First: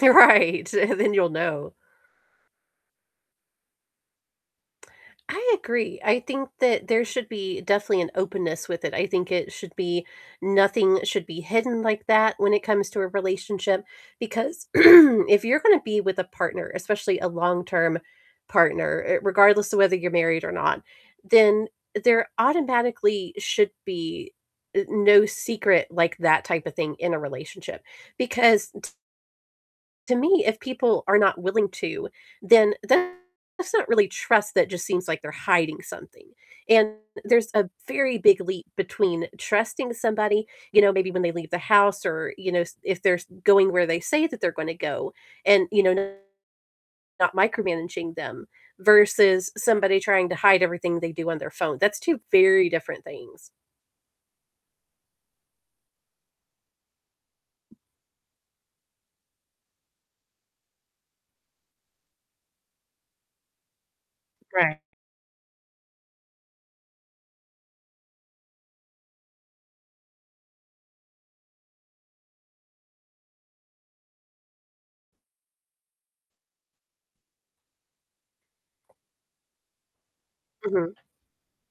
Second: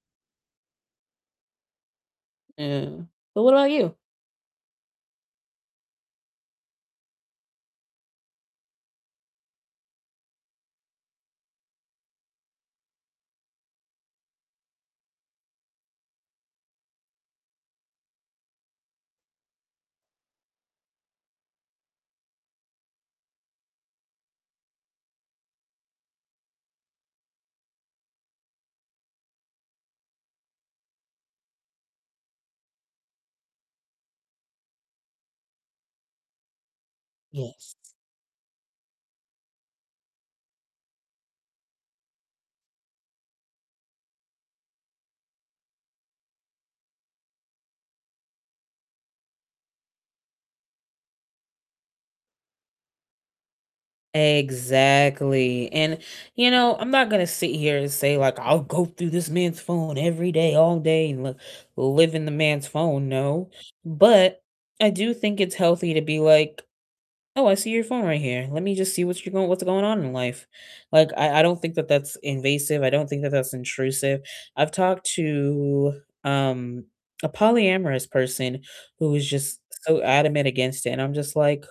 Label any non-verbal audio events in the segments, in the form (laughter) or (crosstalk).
You're right, and then you'll know. Yeah, but what about you? I agree, I think that there should be definitely an openness with it, I think it should be nothing should be hidden like that when it comes to a relationship, because (clears throat) if you're gonna be with a partner, especially a long-term partner, uh, regardless of whether you're married or not, then there automatically should be, uh, no secret like that type of thing in a relationship, because t to me, if people are not willing to, then that's not really trust, that just seems like they're hiding something, and there's a Yes. very big leap between trusting somebody, you know, maybe when they leave the house or, you know, s if there's going where they say that they're gonna go, and, you know, not micromanaging them, versus somebody trying to hide everything they do on their phone, that's 2 very different things. Exactly, and, you know, I'm not gonna sit here and say like, "I'll go through this man's phone every day, all day, and li live in the man's phone," no, but Right. I do think it's healthy to be like, "Oh, I see your phone right here, let me just see what you going what is going on in life." Like, I I don't think that that's invasive, I don't think that that's intrusive, I've talked to, um, a polyamorous person who was just so adamant against it, Mhm. and I'm just like,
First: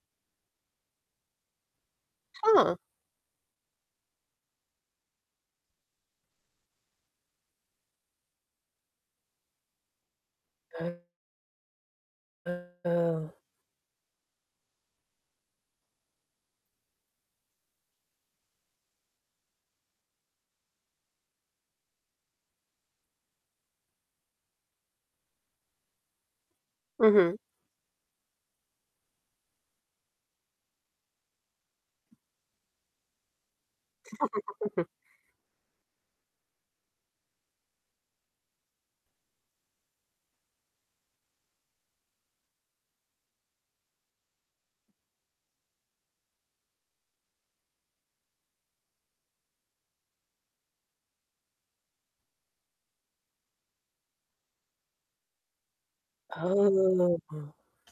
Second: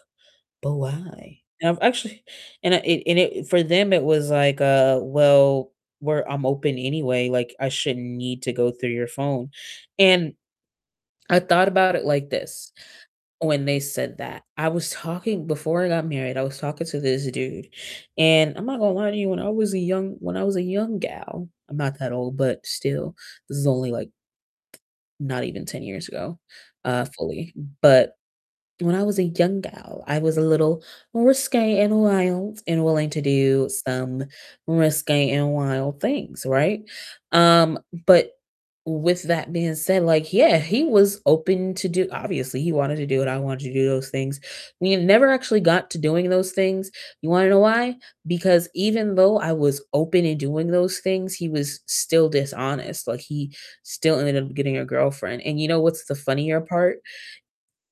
"But why?" And I've actually and Huh. I and it and it for them, it was like, uh, "Well, we're I'm open anyway, like, I shouldn't need to go through your phone," and Uh-huh. I thought about it like this Oh. when they said that. I was talking Before I got married, I was talking to this dude, and I'm not gonna lie to you, when I was a young when I was a young gal- I'm not that old, but still, this is only like not even 10 years ago, uh, Mhm. fully, but when I was a young gal, I was a little more risque, and wild, and willing to do some (chuckles) risque and wild things, right? Um, but with that being said, like, yeah, he was open to do obviously he wanted to do what I wanted to do those things, we never actually got to doing those things, you wanna know why? Because even though I was open in doing those things, he was still dishonest, like, he still ended up getting a girlfriend, and you know what's the funnier part? Oh.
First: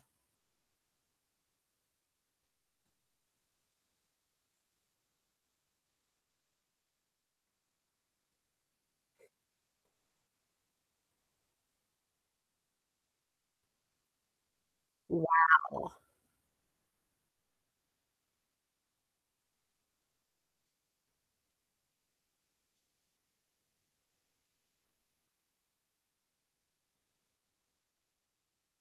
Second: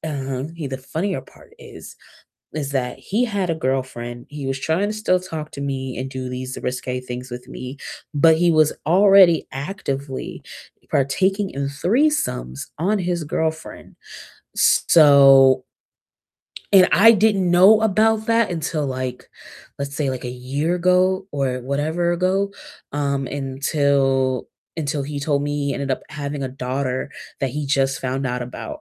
Um, he the funnier part is is that he had a girlfriend, he was trying to still talk to me and do these risque things with me, but he was already actively partaking in threesomes on his girlfriend, so Wow. And I didn't know about that until, like, let's say, like, a year ago or whatever ago, um, until until he told me he ended up having a daughter that he just found out about.